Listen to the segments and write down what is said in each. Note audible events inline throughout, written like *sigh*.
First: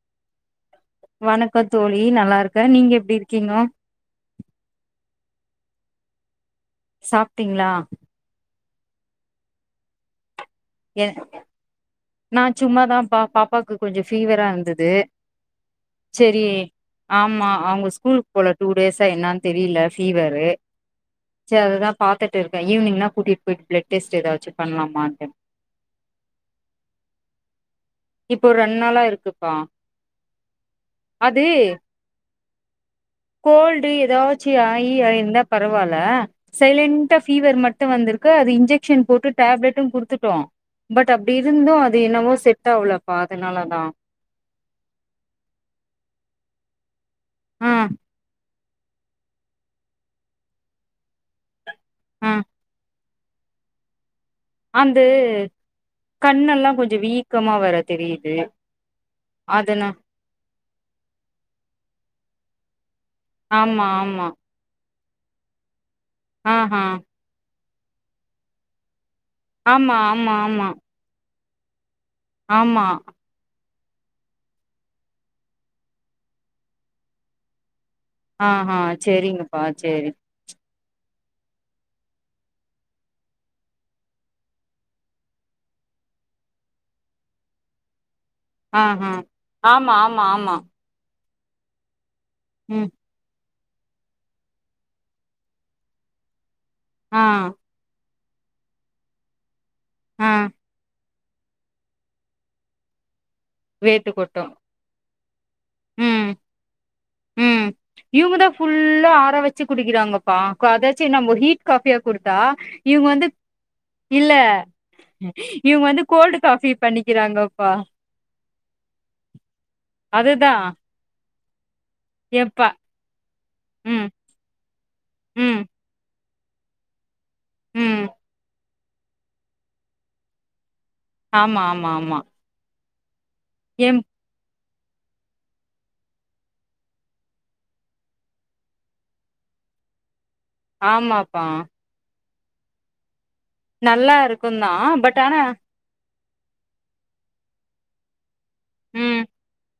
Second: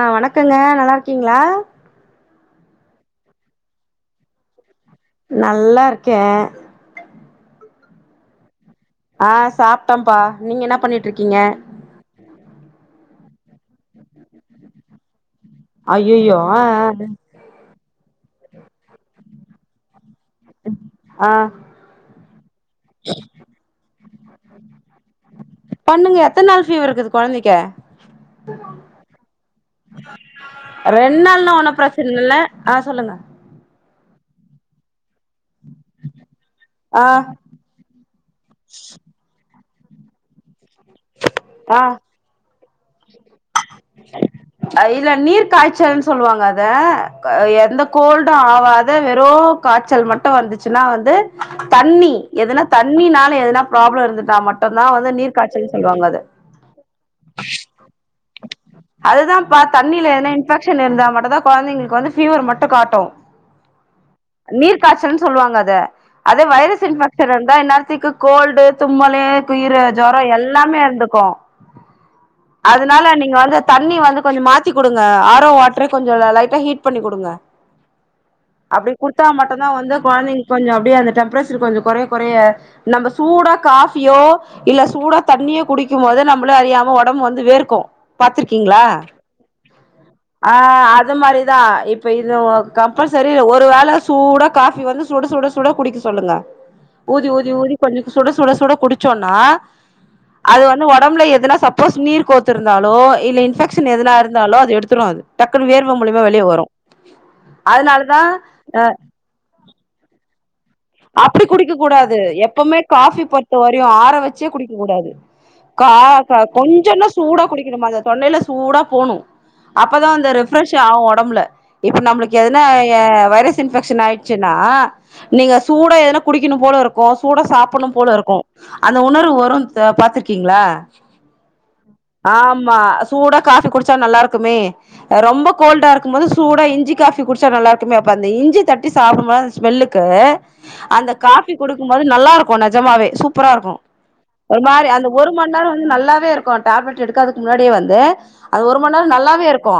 ஆ வணக் இருக்குங்க நல்லாருக்கீங்களா க்கா நீங்க எப்டி இருக்கீங்கோ நல்லா இருக்கே சாப்ட்டீங்களா ஆ சாப்ட்டம்ப்பா நீங்க என்னா எ பண்ணிட்ருக்கீங்க நா சும்மாதாப்பா பாப்பாக்கு கொஞ்ச ஃபீவரா இருந்தது ஐய்யய்யோ சரி ஆ ஆ ஆமா அவங்க ஸ்கூல் போல டூ டேஸா என்னானு தெரியல ஃபீவரு ஆ சரி அதுதா பாத்துட்ருக்கே ஈவினிங்னா கூட்டிட்டு போயிட்டு பிளட் டெஸ்ட் ஏதாச்சு பண்ணலாமான் பண்ணுங்க எத்தனை நாள் ஃபீவர் இருக்குது கொழந்தைக்கி இப்போ ரெண் நாளா இருக்குப்பா ரெண்டு அது நாள்னா ஒன்னு பிரச்சன இல்ல ஆ சொல்லுங்க கோல்டு ஏதாச்சு ஆயி ஆயிருந்தா பரவால்ல ஆ சைலண்டா பபீவர் மட்டு வந்திருக்கு அது இன்ஜெக்ஷன் போட்டு டேப்லெட் டைம் குடுத்துட்டோ பட் அப்டி இருந்து அது என்னமோ செட் தவ்ல இல நீர் காய்ச்சல்ன்னு சொல்லுவாங்க அ த க ஆ எந்த கோல்டு ஆவாத் வெரூ காய்ச்சல் மட்டு வந்துச்சுன்னா வந்து தண்ணி எதுனா தண் ண்ணினால எதனா ப்ராப்ளம் இருந்துட் அந்து கண்ணெல்லா கொஞ்ச வீக்கமா வேர தெரியு அதுதா பா தண்ணியில எதனா இன்ஃபெக்ஷன் இருந்தா மட்டும் தான் கொழந்தைங்களுக்கு வந்து ஃபீவர் மட்டு காட்டு ஆமா ஆமா காச்சல்லுன்னு சொல்லுவாங்க அத அதே ஆஹா வைரஸ் இன்பெக்ஷன் இருந்தா இந்நேரோ க்கு கோல்டு தும்மல் குய்ற ஆமா சொர ஆமா ஆமா எல்லாமே இருந்துக்கு ஆமா அதனால நீங்க வந்து தண்ணி வந்து கொஞ்ச மாத்தி குடுங்க ஆரோ வாட்டரே கொஞ்ச லைட்டா ஹீட் பண்ணி குடுங்க ஆஹா அப்டி குடுத்தா செரிங்கப்பா மட்டுந்தா வந்து செரி கொழந்தைங்க கொஞ்ச அப்டியே அந்த டெம்ப்ரேச்சர் கொஞ்ச கொறைய கொறைய நம்ம சூட காபியோ இல்ல சூட தண்ணியோ குடிக்கும் போது நம்மள அறியாம ஒடம்பு வந்து வேர்க்கு பாத்துருக்கீங்களா ஆஹா ஆமா ஆமா ஆ ஆமா அது மாரி தா இப் ப்ப இது ம் கம்பல்சரி ஒ ஒரு வேல சூட காபி வந்து சுட சுட சுட குடிக்க சொல்லுங்க ஆ ஊதி ஊதி ஊதி சொஞ்ச சுட சுட சுட குடிச்சோன்னா ஆ அது வந்து ஒ ஒடம்புல எதுனா சப்போஸ் நீர் கோத்துருந்தாலோ இல்ல இன்பெக்ஷன் வேத்து எதனா கொட்டு இருந்தாலோ அது எடுத்துரு அது டக்குன்னு வேர்வ மூலியமா ம் வெளிய வரு ம் அதனாலதா யூமுதா ஆ ஃபுல்லா ஆற வச்சு குடிக்கிறாங்கப்பா அதாச்சு நம்ம அப்டி ஹீட் குடிக்க காஃபியா கூடாது குடுத்தா எப்பவுமே இவுங்க காபி வந்து பொறுத்த வரையு ஆற இல்ல வச்சே குடிக்க கூடாது இவுங்க கா வந்து கோல்டு காஃபி கொஞ்சன்ன சூடா பண்ணிக்கிறாங்கப்பா குடிக்கணுமா அந்த தொண்டையில சூடா போணு அப்பதா அந்த ரெ அதுதா பிரஷ் ஆகு ஒ ம்புல இப்ப நம்மளுக்கு எதுனா எப்பா எ வைரஸ் இன்ஃபெக்ஷன் ம் ஆய்டுச்சுன்னா நீங்க ம் எதன குடிக்கணு போல இருக்கு சூட சாப்பணு ம் போல இருக்கு அந்த உணர்வு வரு த பாத்துருக்கீங்களா ஆமா ஆமா ஆமா சூடா காஃபி குடிச்சா எம் நல்லாருக்குமே ரொம்ப கோல்டா இருக்கும் போது சூடா இஞ்சி காஃபி குடிச்சா நல்லா இருக்குமே அப்ப அந்த இஞ்சி தட்டி சாப்டும்போத் அந் ஸ்மெல்லுக்கு அந்த ஆமாப்பா காஃபி குடுக்கும்போது நல்லாருக் கு நெஜமாவே சூ ப்பரா இருக்கு நல்லா ஒரு இருக்குந்தா மாரி அந்த பட் ஒரு ஆனா மண் நேரோ வந் நல்லா வே இருக்கு டேப்லெட் எடுக்காததுக் முன்னாடியே வந்து அது ஒரு மண் நேரோ ம் நல்லாவே இருக்கு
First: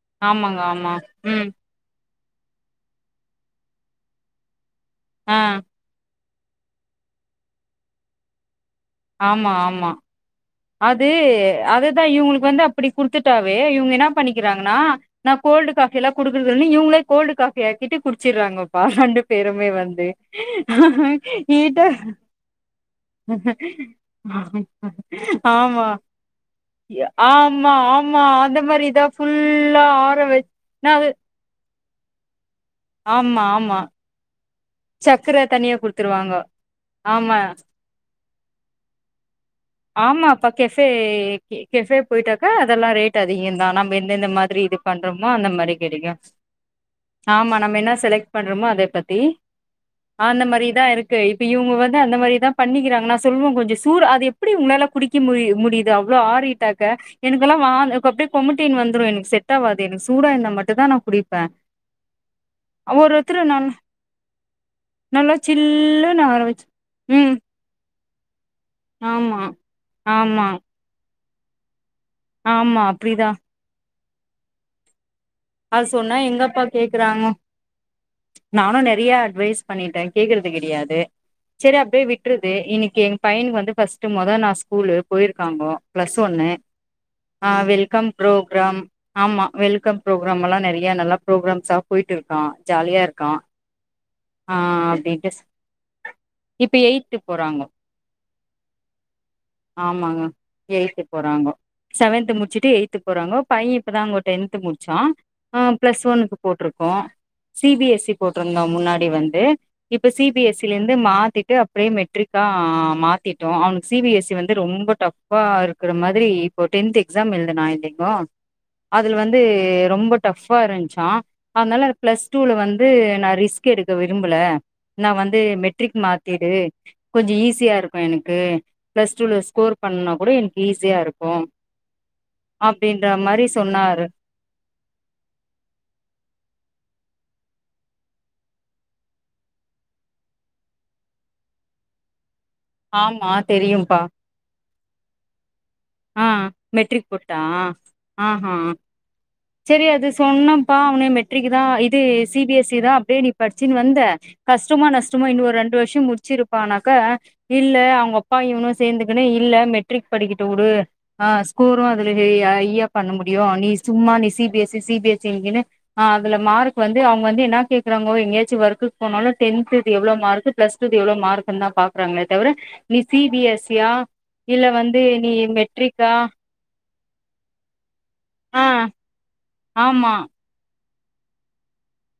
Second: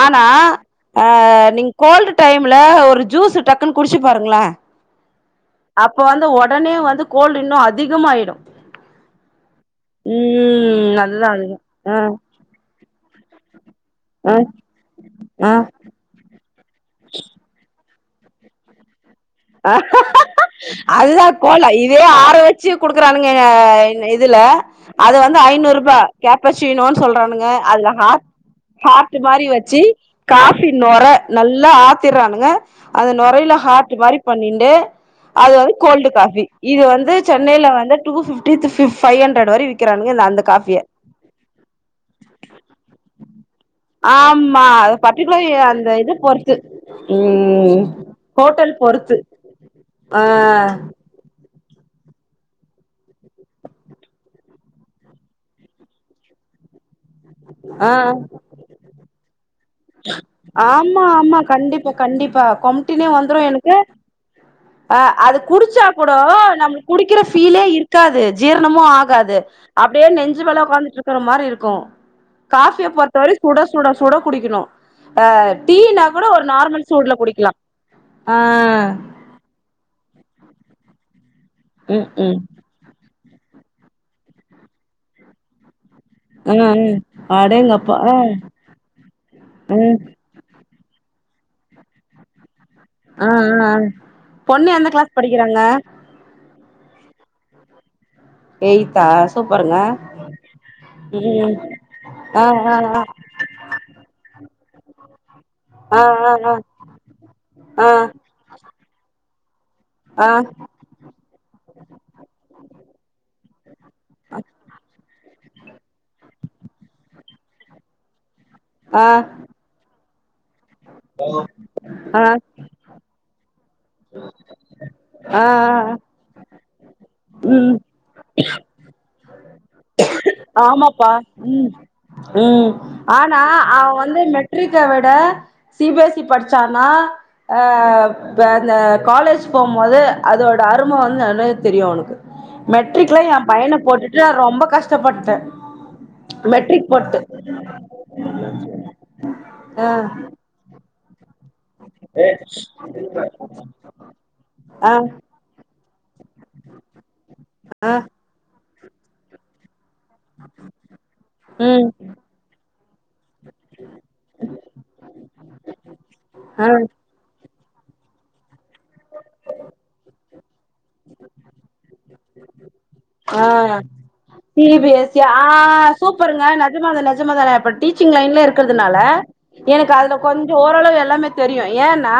ஆனா ஆமாங்க ஆமா அ ம் நீங் கோல்டு டைம்ல ஒரு ஜூஸு டக்குன் குடிச்சு பாருங்களே ஆ அப்ப வந் து ஒடனே வந்து கோல்டு இன்னு அதிகமாயிடு ஆமா ஆமா ம் அது அதுதா அதுதா இவுங்களுக்கு வந்து அப்பிடி குடுத்துட்டாவே ஏ இவுங் என்னா ஆ பண்ணிக்கிறாங்கன்னா நா ஆ கோல்டு காஃபி எல்லா குடுக்கர்தில்னு இவுங்களே கோல்டு காஃபி ஆக்கிட்டு குடிச்சிட்றாங்கப்பா ரெண்டு பேருமே வந்து அதுதா கோல்டா ஹீட்டா இதுவே ஆற வெச்சு குடுக்கறான்னுங்க எ இன் இதுல அது வந் து ஐநூர் ஆமா ருபா கேப்பர்சீனோன் சொல்றானுங்க ஆமா அதுல ஹார் ஆமா அந்த மாரி இதா ஹார்ட்டு மாரி வச்சி ஃபுல்லா ஆற வச் காஃபி நா நொர அது நல் நல்லா ஆத்திர்றானுங்க அது ஆமா நொரைல ஆமா ஹார்ட்டு மாரி பண்ணின்டு சக்கர அது வந்து தனியா கோல்டு குடுத்துருவாங்க காஃபி இது வந்து ஆமா சென்னைல வந்து டூ ஃபிஃப் டி டூ ஃபிஃப் ஃபை அன் ஆமா இப்ப கேஃபே கி கேஃபே போய்ட்டாக்கா அதெல்லா ரேட் அதிகந்தா நம்ம எந்தெந்த மாதிரி ஆமா இது அது பண்றமோ பர்டிகுலர் அந்த மாரி கெடைக்கு இது பொறுத்து ஆமா நம்ம ம் என்ன செலக்ட் பண்றமோ ஹோட்டல் அந் த பொறுத்து பத்தி ஆ அந்த மாரி தா இருக்கு இப் இவுங்க வந்து அந்த மாரி தா பண்ணிக்கிறாங்க நா சொல்வே கொஞ்ச சூர அது எ ப்டி உங்களால குடிக்க முரி முடியுது அவ்ளோ ஆறிட்டாக்கா எனக்கெல்லா வா ஆ என்க் அப்டே கொமட்டீன் வந்துரு எனக் செட் ஆவாது எனக்கு சூடா இருந்தா மட்டுந்தா நா ஆமா ஆமா குடிப்ப கண்டிப்பா கண்டிப்பா கொமட்டினே வந்துரு ஒருத்தரு நல் எனக்கு ஆ நல்லா அது குடிச்சா கூட சில்லுனு ஆரம்பிச்சு நம்ளுக் குடிக்கற ம் ஃபீலே இருக் காது ஜீரணமு ஆகாது ஆமா அப்டியே நெஞ்சு ஆமா மேலே ஒக்காந்துட்ருக் க்கற மாரி இருக்கு ஆமா காஃபியா பொறுத்த அப்டிதா வரயு சுட சுட சுட குடிக்கணு ஆ அது டீனா சொன்னா கூட ஒரு எங்கப்பா நார்மல் சூடுல கேக்குறாங்க குடிக்கலா ஆ நானு நெறைய அட்வைஸ் பண்ணிட்டே கேக்குறது கிடையாது செரி அபடியே ம் ம் விட்றது இன்னைக்கு எங் பையனுக்கு வந்து பஸ்ட்டு மொத நா ஸ்கூல்லு போயிருக்காங்கோ ப்ளஸ் ஒன்னு ம் ம் ஆ அடேங்கப்பா வெல்கம் ஆ ப்ரோ ப்ரம் ஆமா ம் வெல்கம் எல்லா நெறைய நல்லா ப்ரோக்கிரம்ஸ்சா போய்ட்டு இருக்கா ஜாலியா ஆ இருக்கா ஆ ஆ பொண்ணு எந்த கிளாஸ் அப்டின்ட்டு படிக்கிறாங்க இப்ப எயித்து போறாங்கொ எய்த் தா ஆமாங்க எய்த்து போறாங்கோ ம் செவன்த் ஆ முடிச்சுட்டு ஆ எய்த்து போறாங்கோ பைய இப்பதான்ங்கோ டென்த் முடி ச்ச ஆ பிளஸ் ஒன்னக்கு போட்டிருக்கோ சி பி ஆ ஆ எஸ் சி போட்டிருந்தோ முன்னாடி வந்து இப்போ சி ஆ பி ஆ எஸ் சில இருந்து மாத்திட்டு அப்டியே மெட்ரிக்கா மாத்திட்டோ அவனுக்கு சி வி இது வந்து ரொம்ப டஃப் அப்பா இருக்கற மாதிரி இப்போ டென்த் எக்ஸாம் எழுதுனா இல்லைங்கோ ஆ ஆ அதுல வந்து ரொம்ப டப் அப்ப இருஞ்சா அதனால பிளஸ் ஆ டூல வந்து நா ரிஸ் ரிஸ்க் எடுக்கல விரும்பல நா வந்து ஆ மெட்ரிக் ஆ மாத்திடு *inaudible* கொஞ்ச ஈஸியா ம் இருக்கு எனக்கு பிளஸ் டூ ல ஸ்கோர் பண்ணப் ஆமாப்பா ம் ம அப்டின்ற ஆனா மாரி அவ சொன்னாரு வந்து மெட்ரிக்க விட சி பி எஸ் இ படிச்சான்னா அ வேற காலேஜ் போகும்போது அதோட அரும வந்து நல்லாவே தெரியு அவனுக்கு மெட்ரிக்ல ஆமா ஏ பையன தெரியும்பா போட்டுட்டு ரொம்ப கஷ் கஷப்பட்ட ஆ மெட்ரிக் போட்டு சரி ஆ அது சொன்னப்பா னே மெட்ரிக் இதா இது சி பி எஸ் இ தா அப்டியே நீ படிச்சுனு வந்த கஷ்டமா ஆ நஷ்டமோ இன்னொரு ரெண்டு வரு படிச்சு முடிச் வச்சிருப்பானாக்க இல்ல ஆ அவங்க அப்பா இன்னு சேந்துகினு இல்ல மெட் ட்ரிக் படிக்கட்டு விடு ஆ ஸ்கோரு ம் அதுல ஐயா பண்ண முடியு நீ சும்மா நீ C B S C C B S C ங்குனு அதுல மார்க் ஆ வந்து அவங்க வந்து என்னா கேக்குறாங்கோ எங்கயாச்சு ஒர்க்கு போனாலு டென்த் எவ்ளோ மார்க் பிஸ்டூது எவ்ளோ மார்க்குன்னுதா பாக்குறாங்க தவர நீ சி பி ஆ எஸ் சியா சி இல்ல பி வந்து எஸ் சி நீ ஆ மெட்ரிக்கா சூப்பருங்க நெஜமாதா நெஜமாதாங்க டீச்சிங் லைன்ல ஆ இருக்கிறதுனால எனக்கு ஆமா அதுல கொஞ்சொ ஓரளவு எல்லாமே தெரியு ஏன்னா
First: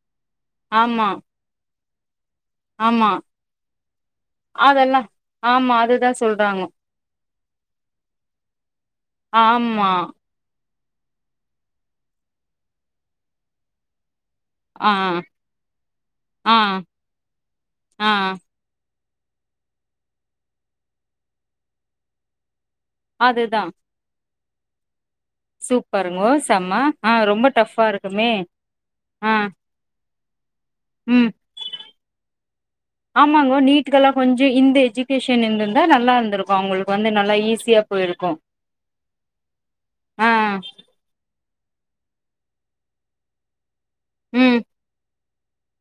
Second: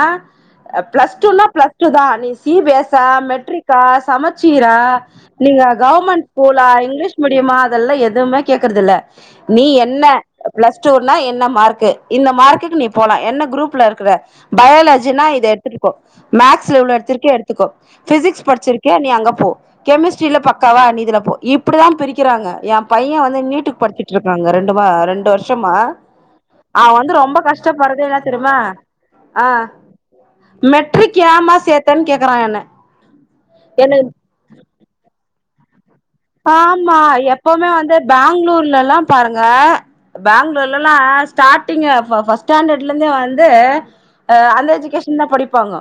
அ ஆமா பிளஸ்டூன்னா பிளஸ் சுதா நீ ஸ் சி பி எஸ்ஸா ஆமா மெட்ரிக்கா சமச்சீரா அதெல்லா நீங்க ஆமா அதுதா கவர்மெண்ட் ஸ்கூலா சொல்றாங்கோ இங்கிலீஷ் முடியுமா அதெல்லா எதுமே கேக்குறதுல்ல நீ ஆமா என்ன பிளஸ் டூன்னா என்ன மார்கு இந்த மார்க்குக்கு நீ போலா என்ன குரூப்ல இருக்குற ஆ பயாலஜினா இது எடுத்துருக்கோ ஆ மேக்ஸ்ல இவ்ல எடுத்திருக்கோ எடுத்துக்கோ ஆ பிசிக்ஸ் படிச்சிரு க நீ அங்க போ கெமிஸ் ரில பக்காவா நீதுல போ இப்டிதா பிரிக்கிறாங்க எ பைய வந்து அதுதா நீட்டுக்கு படிச்சிட்ருக் அங்க ரெண்டு பா ரெண் டு வருஷமா சூப்பருங்கோ செம்ம அவ வந்து ஆ ரொம்ப டஃபா கஷ்டப்படுறது என்னா இருக்குமே தெரிமா ஆ மெட்ரிக் ம் ஏமா சேத்தேன்னு கேக்கறா என்ன ஆமாங்கோ என்ன நீட்டு்கெல்லா கொஞ்சொ இந்த எஜுகேஷ் *unintelligible* ஆமா எப்பவுமே வந்து போயிருக்கு பேங்ளூர்லல்லா பாருங்க ஆ பேங்ளூர்ல்லலா ஸ்டார்டிங்க பா ஃபர்ஸ்ட் ஸ்டாண்டர்ட்லருந்தே வந்து அ ம் அன் எஜுகேஷந்தா படிப் ப்பாங்கோ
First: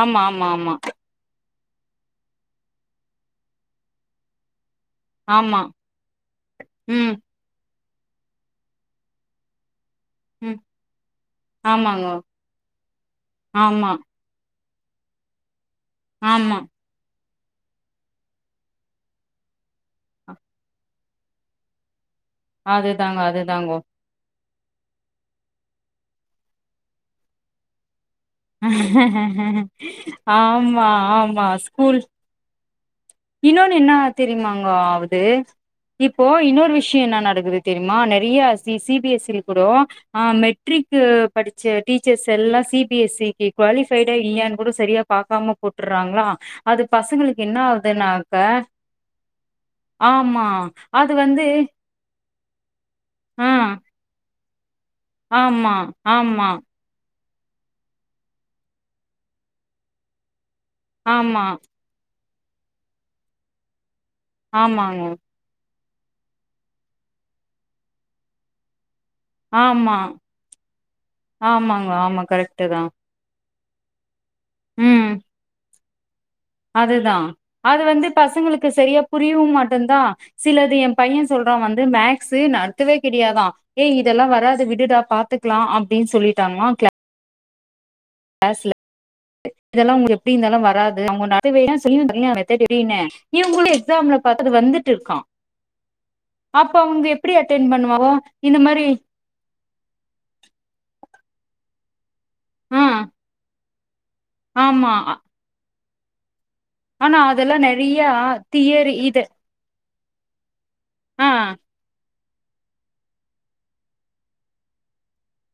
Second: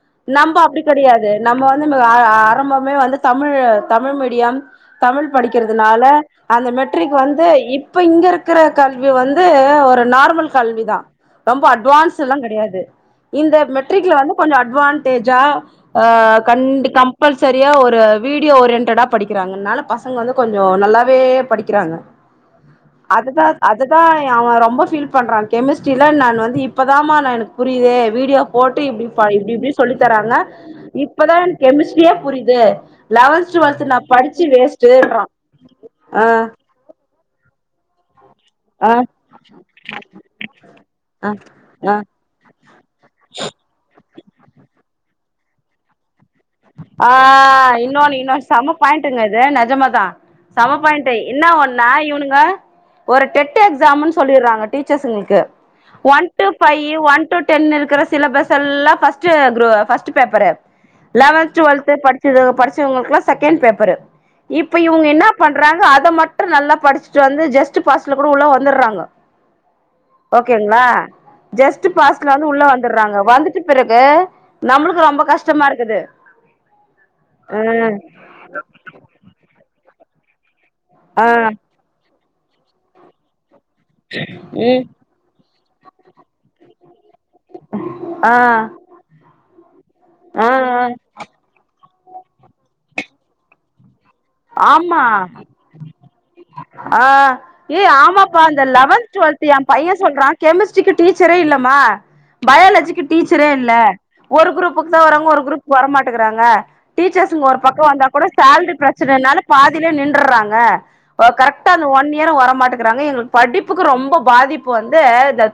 ஆமா ஆமா நம்ப ஆமா அப்டி கெடயாது நம்ம வந்து ஆ ஆரம்பமே வந்து தமிழ் தமிழ் மீடியம் தமிழ் ஆமா படிக்கிறதுனால அந்த மெட்ரிக் ம் வந்து இப் ப்ப இங்க இருக்கிற கல்வி வந்து ஒரு நார்மல் ம் கல்விதா ரொம்ப ஆமாங்கோ அட்வான்ஸெல்லா கெடயாது இந்த ஆமா மெட்ரிகல வந்து கொஞ்சொ அ ட்வான்டேஜா ஆ ஆமா கண்டி கம் கம்பல்சரியா ஒரு வீடியோ ஓரியன்டடா படி படிக்கிறாங்கனால பசங்க வந்து கொஞ்சோ நல்லாவே படிக்கிறாங்க அதுதாங்கோ அது தா அதுதாங்கோ அது தா அவ ரொம்ப ஃபீல் பண்றா கெமிஸ்ட்ரியில நான் வந்து இப்பதாமா நா எனக்கு புரியுதே வீடியோ போட்டு இப்டி ப இப்டி இப்டி சொல்லி தராங்க ஆமா இப்பதா ஆமா எனக் ஸ்கூல் கெமிஸ்ட்ரியே புரியுது லவள்த் டுவள்த் நா படிச்சு தெரிங்ளாங்கோ அவுது வேஸ்ட்டுன்றா ஆ இப்போ இன்னொரு விஷய என்னா நடக்குது தெரியுமா நே நெறையா சி ஆ சி பி எஸ் சில் கூட ஆ மெட்ரிக்கு ஆ படிச்ச ஆ டீச்சர்ஸ் எல்லா சி பி எஸ் சிக்கு குவாலிஃபைடே இல்லாய்னு கூட சரியா பாக்காம போட்டுறாங்களா அது ஆ பசங்களுக்கு என்னா இன்னொன்னு இன்னொ செம பாயிண்ட்டுங்க இது நெஜமா தா ஆமா செம பாயிண்ட் அது வந்து என்ன ஒன்னா இவனுங்க ஒரு ஆ டெட் எக்ஸாம்ன்னு சொல்லிறாங்க டீச்சர்ஸ்ங்களுக்கு ஆமா ஒன் டூ ஆமா ஃபைவ் ஒன் டூ டென் இருக்குற சிலபஸ் எல்லா ஃபஷ்ட் க்ரே ஃபஷ்ட் பேப்பரு ஆமா லவன்த் டுவள்த் ப ச படிச்சவங்களுக்குலா செகண்ட் பேப்பரு இப்ப இவங்க ஆமாங்க என்ன பண்றாங்க அ அத மட்டு நல்லா படிச்சுட்டு வந்து ஜஸ்ட் பாஸ்ல கூட உள்ள வந்துறாங்க ஆமா ஓகேங்களா ஜஸ்ட் ஆமாங்க ஆமா பாஸ்ல வந்து உள்ள கரெக்ட்டு தா வந்துறாங்க வந்துட் க்குபிறகு நம்மளுக்கு ரொம்ப கஷ்டமாருக் குது அதேதா அது வந்து பசங்களுக்கு சரியா புரியவு மாட் ந்தா சிலது ஏ ஆ பைய ஆ சொல்றா வந்து மேக்ஸ் சி நடத்தவே கெடயாதா ஏய் இதெல்லா வராது ம் விடுடா பாத்துக் லா அப்டின்னு சொல்லிட்டாங்களா க்ளா ஆ ளாஸ்ல இதெல்லா எப்டி ஆ இருந்தாலு ஆ வராது அவங்க *unintelligible* *unintelligible* இவங்களு எக்ஸாம்ல போய் ஆமா அப்ப அ அவங்க எப்டி அட்டென் ஏ பண்ணுவாவோ ஆமாப்பா இந்த அந்த மாரி லெவன்த் டுவெல்த் ஏ பைய சொல்றா கெமிஸ்ட்ரிக்கு டீச்சரே இல்லமா ஆ பயாலஜிக்கு டீச்சரே இல்ல ஒரு ஆமா குரூப்புக்கு தா அ- வரங்க ஒரு குரூப் வரமாட்டேங்கறாங்க ஆனா டீச்சர்ஸ்ங்க அதெல்லா ஒரு பக்கம் வந்தா நெறையா கூட சேல்ரி தியரி பிரச் இது என்னால பாத் நின்டர்றாங்க இப்போ ஆ கரெக்டா அந்த ஒன் இய வரமாட்டேங்கிறாங்க எங்க படிப்புக்கு ரொம்ப பாதிப்பு வந்து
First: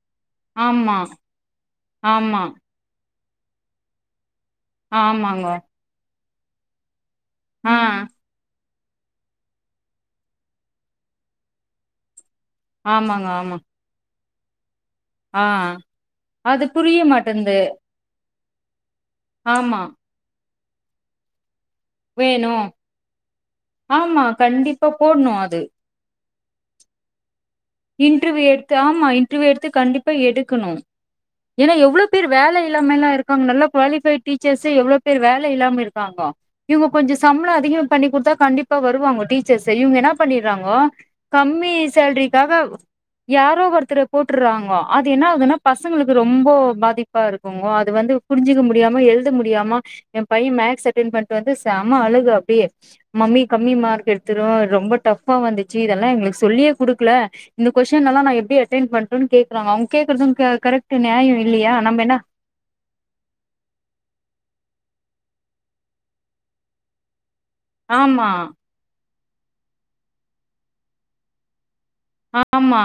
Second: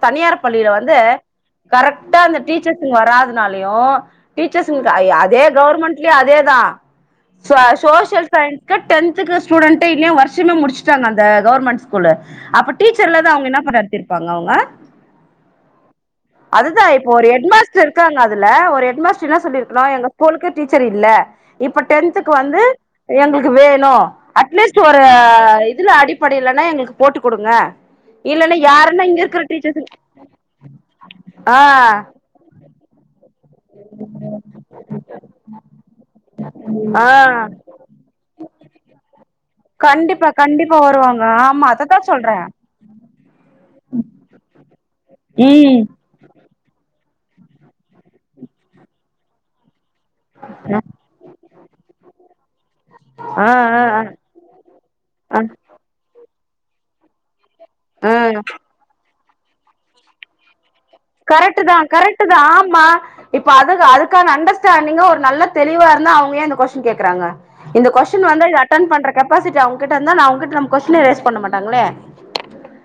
தனியார் பள்ளியில ஆமா வந்து கரெக்டா அந்த ஆமா டீச்சர்ஸ்சுங்க வராது னாலயு டீச்சர்ஸ்சுங் அதே ஆமாங்க கவர்மெண்ட் அதேதா சோ ஆ சோசியல் டென்த்துக்கு ஸ்டுடென்ட்டே இன்னியு வருஷமே முடிச்சட்டாங்க அந்த கவர்மெண்ட் ஸ்கூலு அப்ப டீச்சர் ஆமாங்க இல்லது அவங்க ஆமா என்ன பண்ணறது இருப்பாங்க அவங்க ஆ அது அதுதா புரிய இப்போ ஒரு ஹெட் மாட்டேன்து மாஸ்டர் இருக்காங்க அத் இல்ல ஒரு ஹெட் மாஸ்டர் என்ன ஆமா சொல்லிருக்கன்னு எங்க ஸ்கூலுக்கு டீச்சர் இல்ல இப்ப டென்த்துக்கு வேணு வந்து எங்களுக்கு வேணு ஆமா அட்லீஸ்ட் கண்டிப்பா ஒரு போட்ணு அது இதுல அடி இப்படில்லனா எங்களுக்கு போட்டு குடு இன்டர்வியூ எடுத்து ஆமா இன்டர்வியூ எடுத்து டீச்சர்ஸ் கண்டிப்பா எடுக்கணு ஆ ஏன்னா எவ்ளோ பேர் வேல இல்லாமெவ்லா இருக் நல்ல குவாலிபை டீச்சர்ஸ் எவ்ளோ பேர் வேல இல்லாம இருக்காங்க இவுங்க ஆ கொஞ்சோ சம்புளோ அதிகம் பண்ணிடுத்தா கண்டிப்பா வருவாங்க டீச்சர்ஸ்சு இவுங்க என்ன கண்டிப்பா பண்ணிரிறாங்க கண்டிப்பா வருவாங்க ஆமா கம்மி அததா சேல்ரி சொல்றே யாரோ ஒருத்தர போட்டுறாங்கோ அது என்ன ஆகுதுன்னா ம் பசங்களுக்கு ரொம்ப ரொம்ப பாதிப்பா இருக்குங்கோ அது வந்து புரிஞ்சிக்க முடியாம எழுத முடியாம எ பைய மேக்ஸ் அட்டென் பண்ணிட்டு வந்து செம்ம அழுக பி ஏ மம்மி ஆ கம்மி ஆ மார்க் எடுத்து ரொம்ப டஃபா ஆ வந்துச்சு இதெல்லா எங்களுக் சொல்லியே குடுக்ல இந்த கொஷ்டினல்லா ஆ ந எப்டி அட்டென் பண் ட்ருன் கேக்றாங்க அவ்ங் கேக்குறது க கரக் கரட்டு தா கரட்டு தா ஆமா இப்ப அதுக் அதுக்கான அண்டஸ்டா நீங்க ஒரு நல்ல தெளிவா ருந்தா அவங்க ஏ இந்த கொஸ்டின் கேக்றாங்க இந்த கொஸ்டின் ஆமா வந்து இத அட்டன் பண்றக் கெபாசிட்டி அவ்ங்கிட்டருந்தா ந அவ்ங்கிட் நம் கொஸ்டினே ரேஸ் பண்ண மாட்டாங்ளே ஆமா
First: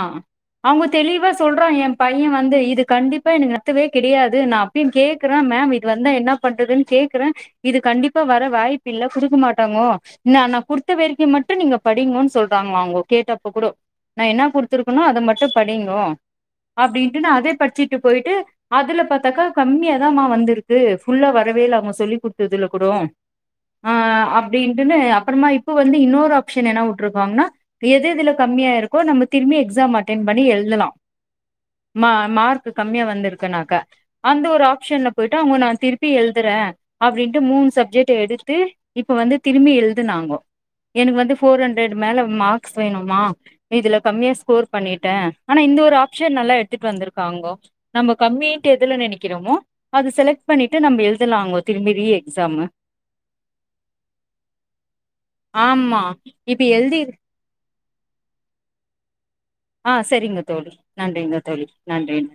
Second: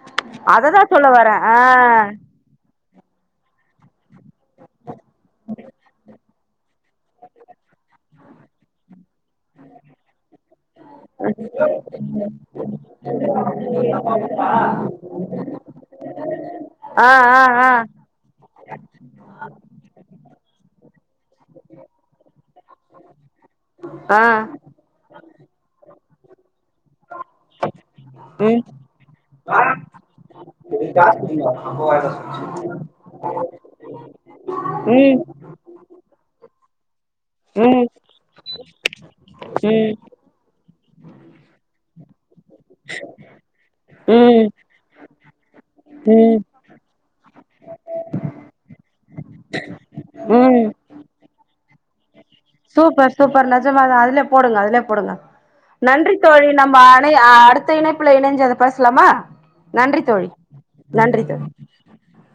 அவ்ங்க தெளிவா வரேன் ஆ சொல்றா ஏ பைய வந்து இது கண்டிப் ப்ப ன்ன நத்தவே கிடயாது நா அப்டின் கேக்றே மேம் இது வந்தா என்னாப் பண்றதுன் கேக்றே இது கண்டிப்பா வர வாய்ப் இல்ல குடுக் மாட்டாங்கோ ன்னா நா குடுத்த வெரிக்கு மட்டு நீங்க படிங்கோ சொல்றாங்ளா அவ்ங்கோ கேட்டப்ப கூடோ நா என்னா குடுத்ருக்கனோ அத மட்டும் படிங்கோ ஆ அப்டின்ட்னு ஆ அதே ஆ படிச்சிட்டு போய்ட்டு அதுல பாத்தாக்கா கம்மியாதா மார் வந்துருக்கு புஃல்லா வரவேல அவ்ங்க சொல்லி குட்த்துதுல கூடோ ஆ அப்டின்ட்டுனு அப்றோமா இப்போ வந்து இன்னொர் ஷின் என்னா வுட்ருக்காங்ன்னா எது எதுல ம் கம்மியா ருக் இப்போ நம்ம திரும்பி எக்ஸாம் அட்டன் பண்ணி எழுத்லா ம் ம் ம மார்க் கம்மியா வந்துருக்குநாக்க அந்த ஒரு ஆப்ஷன்ல போய்ட்டு அவ்ங்க நா திருப்பி எய்தறன் அப்டின்ட்டு மூனு சப்ஜெக்ட் எடுத்து இப்போ வந்து திரும்பி எல்துனாங்கோ எனுக் வந்து போஃர் ஹன் இது மேல மார்க்ஸ் வேணுமா இதுல ம் கம்மியா ஸ்கோர் பண்ணிட்ட ஆனா இந்த ஒரு ஆப்ஷன் ம் நல்லா எடுத்துட் வந்த்ருக்காங்கோ நம்ம கம்மின்ட் எ இதுல நெனக்றோமோ அது செலக்ட் ம் ம் பண்ணிட்டு நம்ம எழுத் த்லாங்கோ திரும்பி ரீ எக் சூப்பர் சூப்பர் நெஜமா தா அதலே போடுங்க அதலே போடுங்க ஆமா நன்றி தோழி இப்ப நம்ம எழுதி அனை அடுத்த இனை ப்புல இனஞ் அத பேஸ்லாமா அ செரிங்க தோழி நன்றிங்க தோழி நன்றிங்